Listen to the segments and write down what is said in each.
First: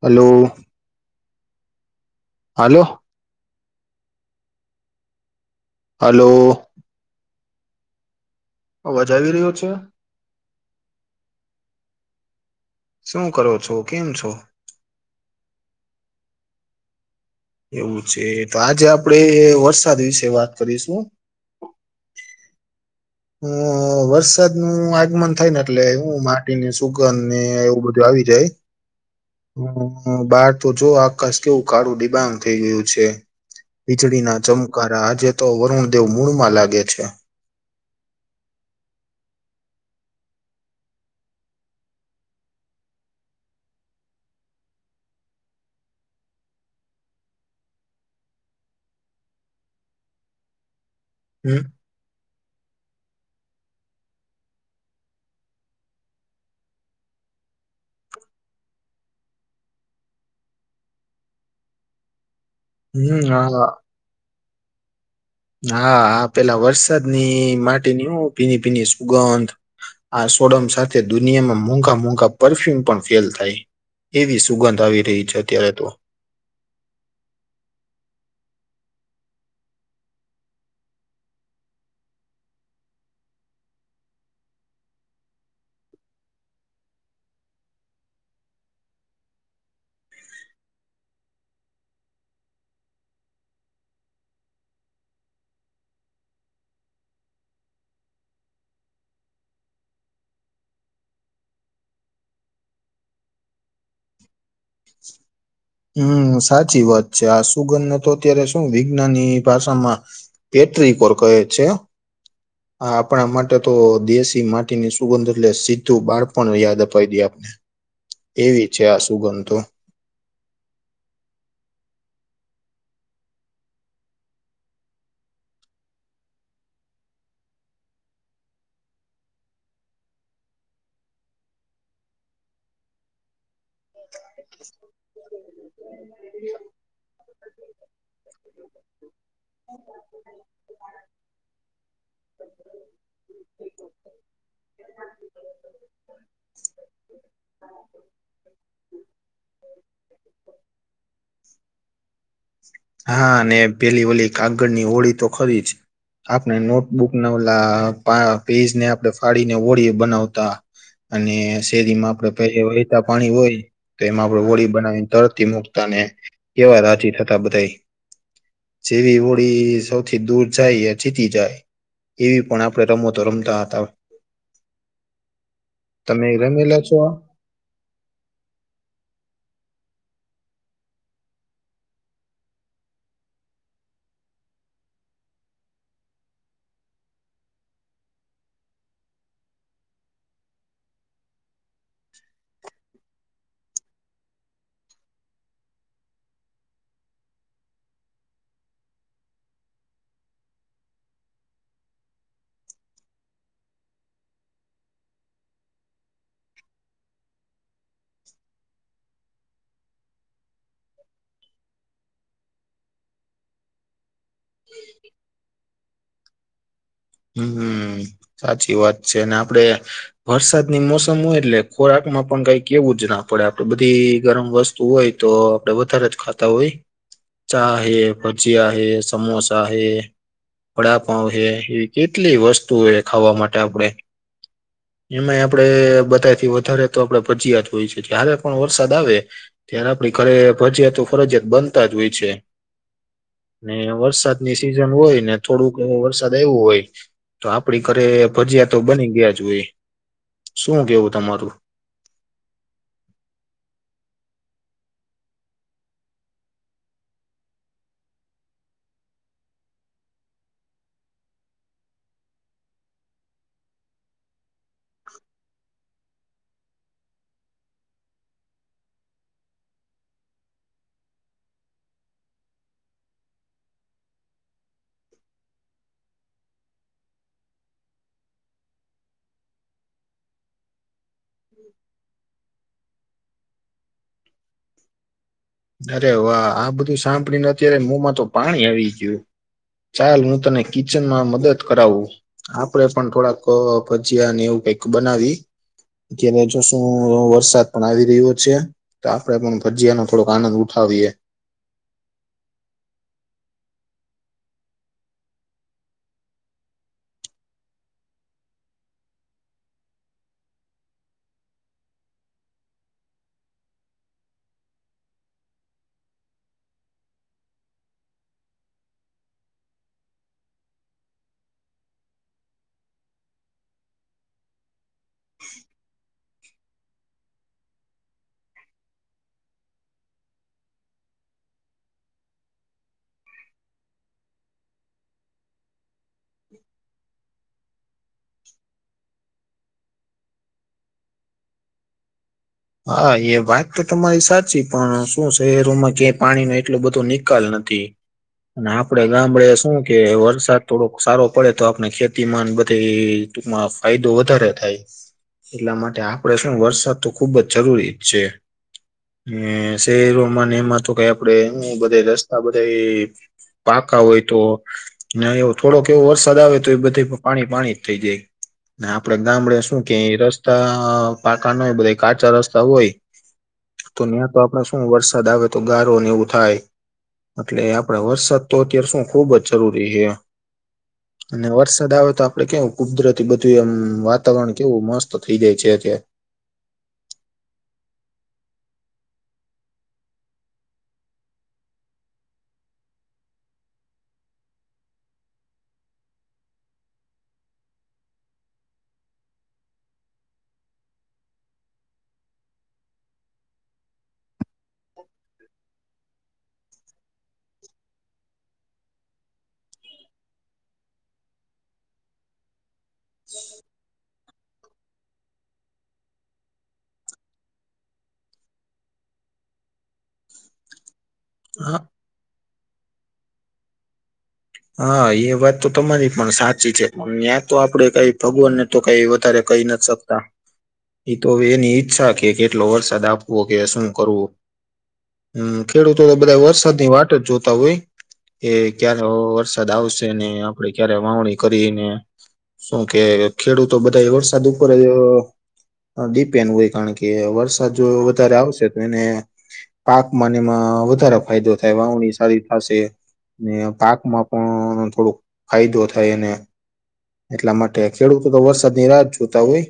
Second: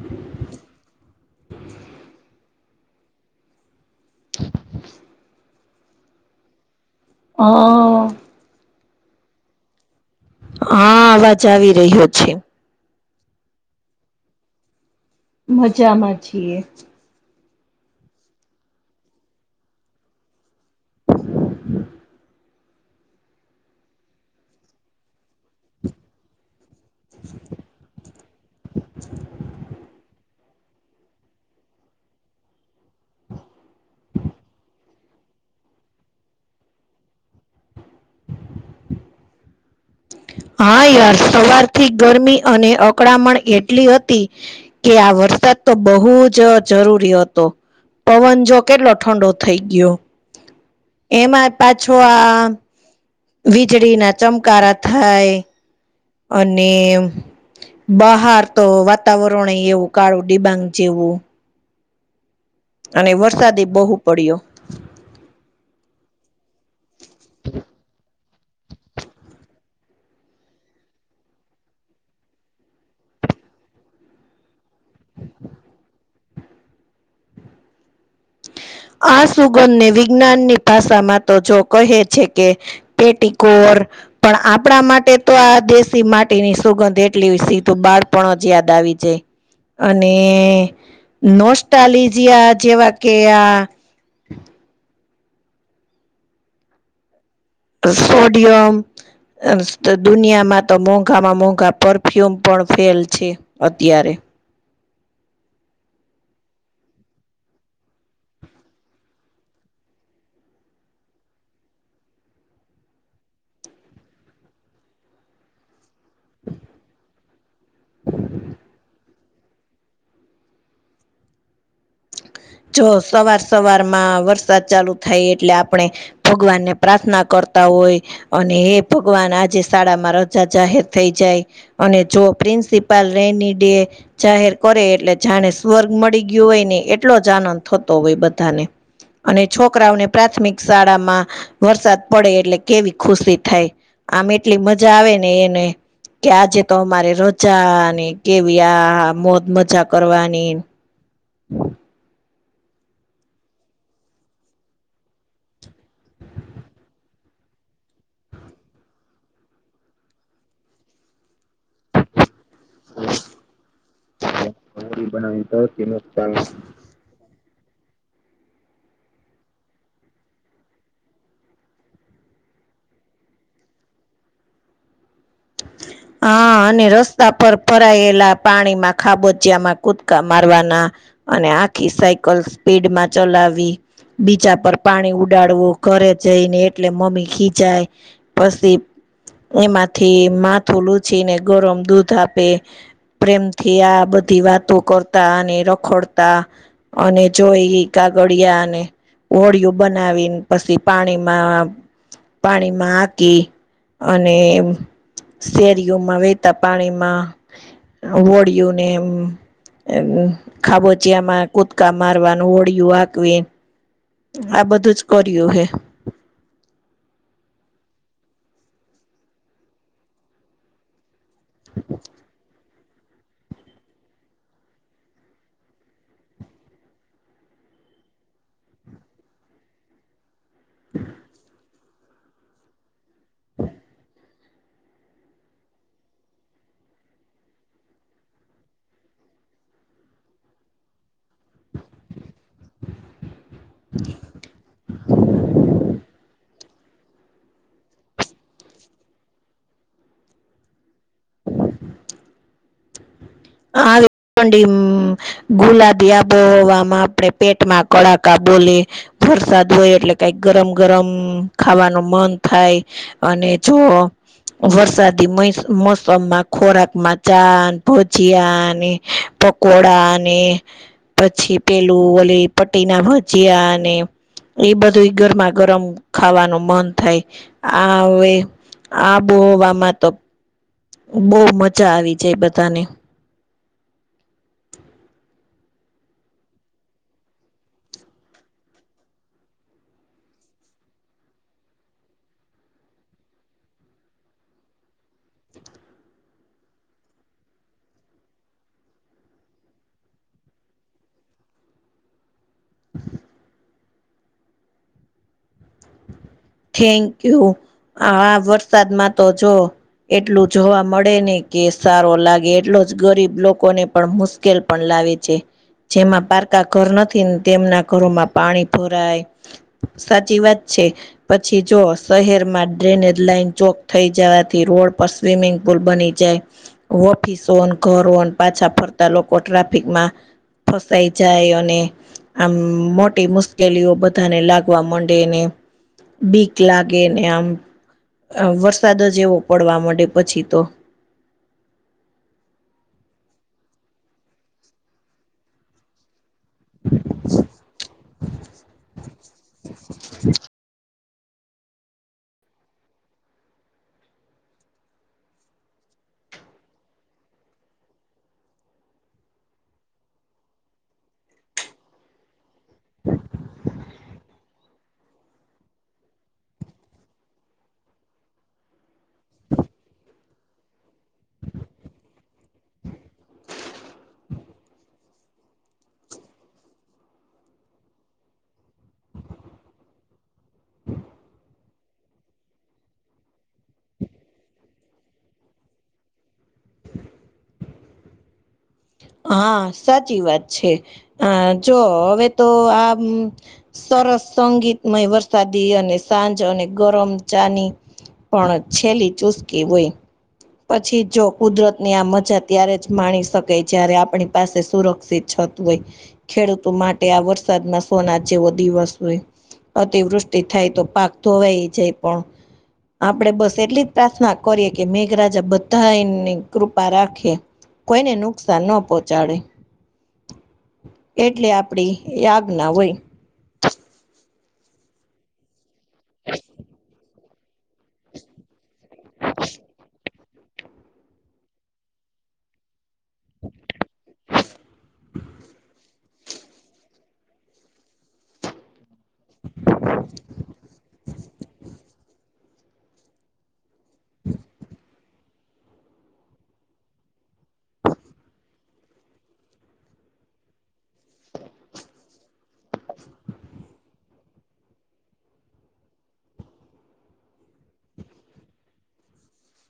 Hello હાલો [inaudible] હાલો હ અવાજ આવી રહ્યો છે. હા અવાજ આવી રહ્યો છે. શું કરો છો? કેમ છો? મજામાં છીએ. એવું છે, તો આજે આપડે વરસાદ વિશે વાત કરીશું. હ વરસાદનું આગમન થાયને એટલે હું માટીનુ સુગંધને એવું બધું આવી જાય, બાદ તો જો આકાશ કેવું કાળુ ડિબાંગ થઈ ગયું છે, વીજળીના ચમ કારા આજે તો વરુણ દેવ મૂળમાં લાગે છે. હા યાર સવારથી ગરમી અને અકડામણ એટલી હતી કે આ વરસાદ તો બહુ જ જરૂરી હતો. પવન જો કેટલો ઠંડો થઈ ગયો, એમાં જ હમ પાછો આ વીજળીના ચમકારા થાય, અને બહાર તો વાતાવરણએ એવું કાળું ડિબાંગ જેવું. અને હમ વરસાદ એ હા બહુ પડ્યો. હા પેલા વરસાદની માટીની ઓ ભીની ભીની સુગંધ આ સોડમ સાથે દુનિયામાં મોંઘા મોંઘા પરફ્યુમ પણ ફેલ થાય. એવી સુગંધ આવી રહી છે, અત્યારે તો આ સુગંધને વિજ્ઞાનની ભાષામાં તો જો કહે છે કે પેટી કોર પણ આપણા માટે તો આ દેશી માટીની સુગંધ એટલી સીધું બાળપણ જ યાદ આવી જાય. અને નોસ્ટાલીજયા જેવા કે આ સોડિયમ. અ દુનિયામાં તો મોંઘામાં મોંઘા પરફ્યુમ પણ ફેલ છે. અત્યારે હમ્મ, સાચી વાત છે આ સુગંધને તો અત્યારે શું વિજ્ઞાાનની ભાષામાં પેટ્રિકોર કહે છે. [inaudible] આ આપણા માટે તો દેશી માટીની સુગંધ એટલે સીધું બાળપણ યાદ અપાય દઈ આપને એવી છે આ સુગંધ તો જો સવાર સવારમાં વરસાદ ચાલુ થાય એટલે આપણે ભગવાનને પ્રાર્થના કરતા હોય. અને એ ભગવાન આજે શાળામાં રજા જાહેર થઈ જાય. અને જો પ્રિન્સિપાલ રેની ડે, જાહેર કરે એટલે જાણે સ્વર્ગ મળી ગયું હોય ને એ ટલોજ આનંદ થતો હોય બધાને અને છોકરાઓને પ્રાથમિક શાળામાં વરસાદ પડે એટલે કેવી ખુશી થાય. આમ એટલી મજા આવે ને એને કે આજે તો અમારે રજા ને કેવી આ મોજ મજા કરવાની [inaudible] હા ને પેલી વલી કાગળની હોળી તો ખરી જ. આપણે નોટબુક ના ઓલા પા પેજને આપણે ફાડીને હોળી યે બનાવતા. અને શેરીમાં આપડે તે વહેતા પાણી હોય તો એમાં આપડે હોળી રંગોળી બનાવીને બનાવી તરતી તરથી મુકતાને મુકતા કેવા રાજી થતા. તા બધા એ, જેવી હોડી સૌથી દૂર જાય એ જીતી જાય. એવી પણ આપણે રમતો રમતા હતા. તમે હા રમેલા અને છો આ રસ્તા કેટલા ભરાયેલા પાણીમાં, ખાબોચિયામાં કુદકા મારવાના! ! અને આખી સાયકલ સ્પીડમાં ચલાવી,, બીજા પર પાણી ઉડાડવું, ઘરે જઈને એટલે મમ્મી ખીજાય,, પછી એમાંથી માથું લૂછી, ને ગરમ દૂધ આપે પ્રેમથી આ બધી વાતો કરતા, અને રખડતા! ! અને જોઈ કાગળિય ને હોળિયો બનાવીને પછી પાણીમાં પાણીમાં આકી અને! ! શેરીઓમાં, વેતા પાણીમાં, હોડીયું ને એમ! ! [unintelligible] ખાબોચિયામાં, કુદકા મારવાનું, હોળિયું આકવી! ! આ બધું જ કર્યું હે! ! હમ સાચી વાત છે, અને આપડે વરસાદની મોસમ હોય, એટલે ખોરાક માં પણ કઈ કેવું જ ના પડે, આપડે બધી ગરમ વસ્તુ હોય! તો આપડે વધારે જ ખાતા હોય. ચા હૈ, ભજીયા હૈ, સમોસા હૈ, વડાપાઉ હૈ! કેટલી વસ્તુ એ ખાવા માટે આપણે! ! એમાંય આપડે બધાથી વધારે, તો આપડે ભજીયાત હોય છે, હારે પણ વરસાદ આવે [unintelligible] ત્યારે આપણી ઘરે ભજીયાતો ફરજિયાત, બનતા જ હોય છે! ને વરસાદ ની સિઝન હોય, ને થોડુંક વરસાદ આવું હોય તો આપડી ઘરે ભજીયા તો બની ગયા જ હોય, શું કેવું તમારું? [unintelligible] ગુલાબી આબોહવામાં આપણે પેટમાં કડાકા બોલી વરસાદ હોય એટલે કઈક ગરમ ગરમ ખાવાનું મન થઈ! અને જો [unintelligible] વરસાદી મોસમમાં ખોરાક મા ચા, ને બધું ભજીયાને પકોડાને પછી પેલું ઓલી પટ્ટી ભજીયા અને એ બધું ગરમા ગરમ ખાવાનું મન થાય, આ હવે આબોહવા મા તો! ! બહુ મજા આવી જાય બધાને, અરે વાહ! આ બધું સાંભળી ને તો અત્યારે મોં મા તો પાણી આવી ગયું,, ચાલ, હું તને કિચનમાં મદદ કરાવું! ! આપડે પણ થોડાક ભજીયા ને એવું કંઈક બનાવીએ! ! અત્યારે જો શું વરસાદ પણ આવી રહ્યો છે, તો આપડે પણ ભજીયા ન [unintelligible] થોડોક આનંદ ઉઠાવીએ! ! થેન્ક યુ, આ વરસાદમાં તો જો! ! એટલું જોવા મળે ને કે સારો લાગે, એટલો જ ગરીબ લોકોને પણ મુશ [unintelligible] મુશકેલ પણ લાવે છે! ! જેમાં પારકા ઘર નથી, ને તેમના ઘરોમાં પાણી ભરાય! ! સાચી વાત છે! પછી જો શહેરમાં ડ્રેનેજ લાઈન ચોક થઈ જવાથી, રોડ પર સ્વિમિંગ પુલ બની જાય! ! ઓફિસોને ઘરો પાછા, ફરતા લોકો ટ્રાફિકમાં ફસાઈ જાય અને આમ મોટી મુશ્કેલીઓ, બધાને લાગવા માંડે ને બીક લાગે ને. આમ, વરસાદ જ એવો પડવા મડે પછી તો. હા એ વાત તો તમારી સાચી. પણ શું શહેરોમાં ક પાણી નો એટલો બધો નિકાલ નથી. અને આપડે ગામડે શું કે વરસાદ થોડોક સારો પડે તો આપણે ખેતીમાં ને બધી ટૂકમાં ફાયદો વધારે થાય. એટલા માટે આપણે શું વરસાદ તો ખૂબ જ જરૂરી છે. શહેરોમાં એમાં તો કઈ આપડે બધે રસ્તા બધા પાક હોય તો એવ થોડોક એવો વરસાદ આવે તો એ બધે પાણી પાણી જ થઈ જાય. ને આપડે ગામડે શું કે રસ્તા પાકા ના હોય બધા કાચા રસ્તા હોય. તો ન્યાં તો આપડ શું વરસાદ આવે તો ગારો એવું થાય. એટલે આપડે વરસાદ તો અત્યારે શું ખુબ જ જરૂરીહેએમ. હમ. અને વરસાદ આવે તો આપડે કેવું કુદરતી બધું એમ વાતાવરણ કેવું મસ્ત થઈ જાય છેતેયા. હા સાચી વાત છે આ જોવોહવે તો આમ. સરસ સંગીતમય વરસાદી અને સાંજ અને ગરમ ચાની. પણ છેલ્લી ચુસકી હોય. પછી જો કુદરત. ની આ મજા ત્યારે જ માણી શકે જયારે આપણી પાસે સુરક્ષિત છત હોય. ખેડૂતો માટે આ વરસાદમાં સોનાજેવો દિવસ વસ્તુ હોય. અતિવૃષ્ટિ થાય તો પાક ધોવાઈ જાય પણ. આપણે બસ એટલી જ પ્રાર્થના કરીએ કે મેઘરાજા બધાની કૃપા રાખીએ. કોઈ નેનુ. નુકસાન ન પહોંચાડે એટલે આપડી યાજ્ઞા હોય. હા એ વાત તો તમારી પણ સાચી છે પણ ત્યાં તો આપડે કંઈ. ભગવાનને તો કઈ વધારે કહી નથી શકતા તો હવેએતોએની ઈચ્છા કે. કેટલો વરસાદ આપવો કે શું કરવું. હમ ખેડૂતો ખેડૂતબંધા વરસાદની વાટ જોતા હોય એ ક્યારે. વરસાદઆવશે ને આપડે ક્યારે વાવણી કરીને શું કે. ખેડૂતો બધાં વરસાદ ઉપર. ડીપેન્ડ હોય કારણ કે વરસાદ જો વધારે આવશે તો એને. પાકમાંને એમાં વધારે ફાયદો થાય વાવણી સારી થશે ને પાકમાં. પણ થોડોક ફાયદો થાય અને એટલા માટે ખેડૂતો તો વરસાદ ની રાહત જોતા હોય.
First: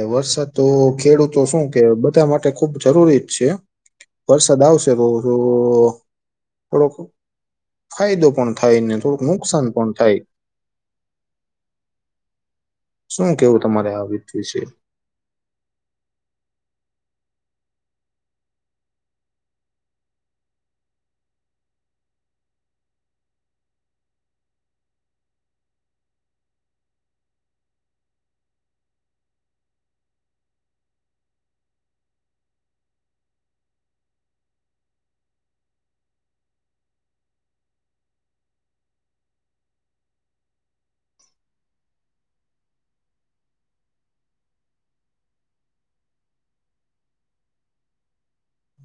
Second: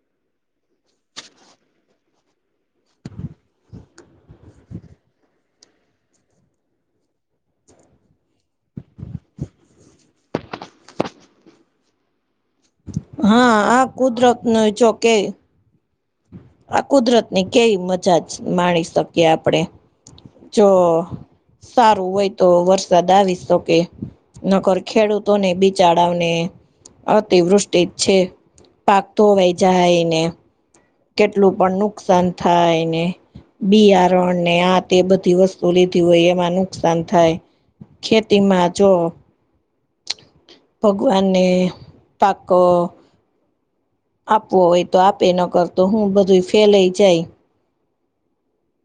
એ વરસાદ તો ખેડૂતો શું કે બધા માટે ખુબ જરૂરી જ છે. વરસાદ આવશે તો થોડોક ફાયદો પણ થાય ને થોડુંક નુકસાન પણ થાય. શું હા કેવું આ તમારે વિ- કુદરત ન વિશે જો કે. આ કુદરતની કેવી મજામાણી શકીએ આપડે. જો સારું હોય તો વરસાદ આવી શકે. નકર ખેડૂતોને બિચારા વોને અતિવૃષ્ટિ છે. પાક‌ધોવાય જાયને. કેટલું પણ નુકસાન થાયને. બિયારણ ને આ તે બધી વસ્તુ લીધી હોય એમાં નુકસાન થાય. ખેતી માં જો ભગવાન ને પાકો આપવો હોય તો આપે ન કરતો હું બધું ફેલેઈ જાય.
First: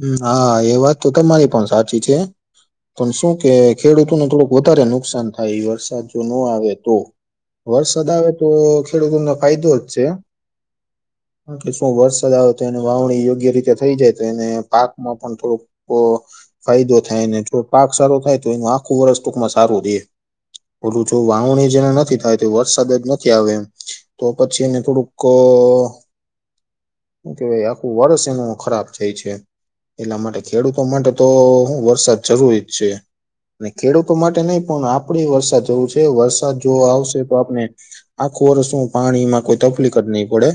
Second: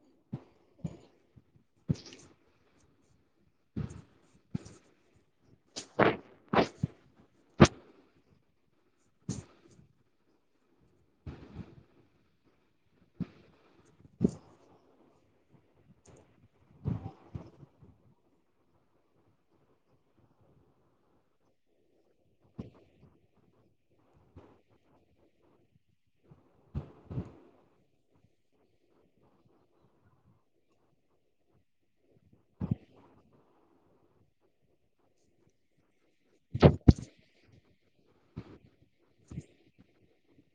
હ હા એ વાત તો તમારી પણ સાચી છે. પણ શું કે ખેડૂતોને થોડુંક વધારે નુકસાન થાય, ઈ વરસાદ જો ન આવે તો. વરસાદ આવે તો ખેડૂતોને ફાયદો જ છે. કે શું વરસાદ આવે તો એની વાવણી યોગ્ય રીતે થઇ જાય તો એને્. પાકમાં પણ થોડુંક પો ફાયદો થાય ને, જો પાક સારો થાય તો એનું આખું વર્ષ ટૂંકમાં સારું રે. ઓલું જો વાવણી જેને નથી થાય તે વરસાદજ નથી આવે એમ તો પછી એને થોડુંક. હુ કેવાય, આખું વર્ષ એનું ખરાબ થાય છે. એટલા માટે ખેડૂતો માટે તો હુ વરસાદ જરૂરી જ છે. અને ખેડૂતો માટે નહી પણ આપડે વરસાદ જવું છે વરસાદ જો આવશે તો આપણે આખું વર્ષ શું પાણીમાં કોઈ તકલીક જ નહીં પડે.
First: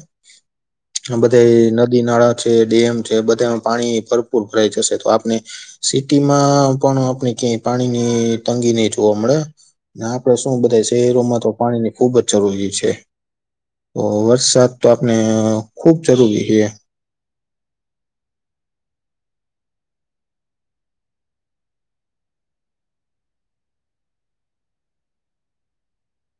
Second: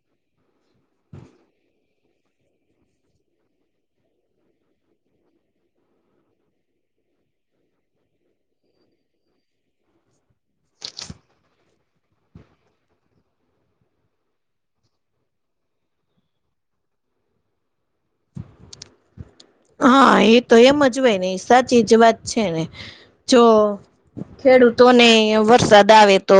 આમ બધે નદી નાળા છે, ડેમ છે, બધે આમ પાણી ભરપૂર ભરાઈ જશે તો આપને સિટીમાં પણ આપણે ક્યાય પાણીની તંગી નહી જોવા મળે. ને આપડે શું બધા શહેરોમાં તો પાણી ની ખુબ જ જરૂરી છે. ઓ વરસાદ તો આપણે ખુબ જરૂરી હે. હા, એતો એમ જ હોય ને, સાચી જ વાત છેને જો ખેડૂતોને વરસાદ આવે તો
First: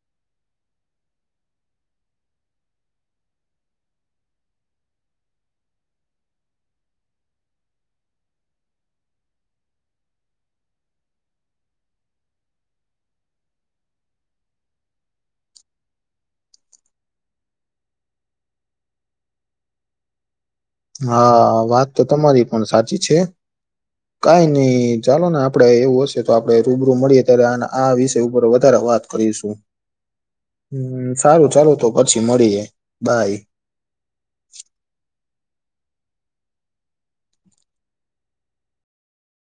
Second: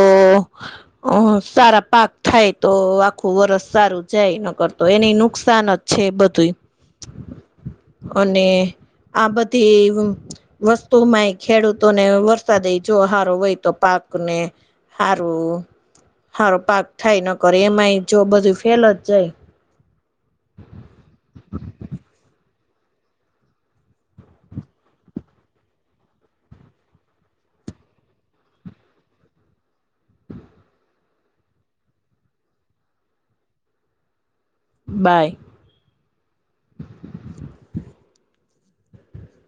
અ સારા પાક થાય તો, આખું વરર્ષ સારું જાય, ન કરરતો એને નુકસાન જ છે બધુંય. અને આ બધી વસ્તુમાંય ખેડૂતોને વરસાદય જો હારો હોય તો પાકને હારું, હારું પાક થાય ન કરે એમાય જો બધું ફેલ જ જાય. હા, વાત તો તમારી પણ સાચી છે. કઈ ની ચાલો ને આપડે એવું હશે તો આપડે રૂબરૂ મળીએ ત્યારે આન આ વિષય ઉપર વધારે વાત કરીશું. [inaudible] હમ્મ, સારું ચાલું તો પછી મળીયે બાય. બાય.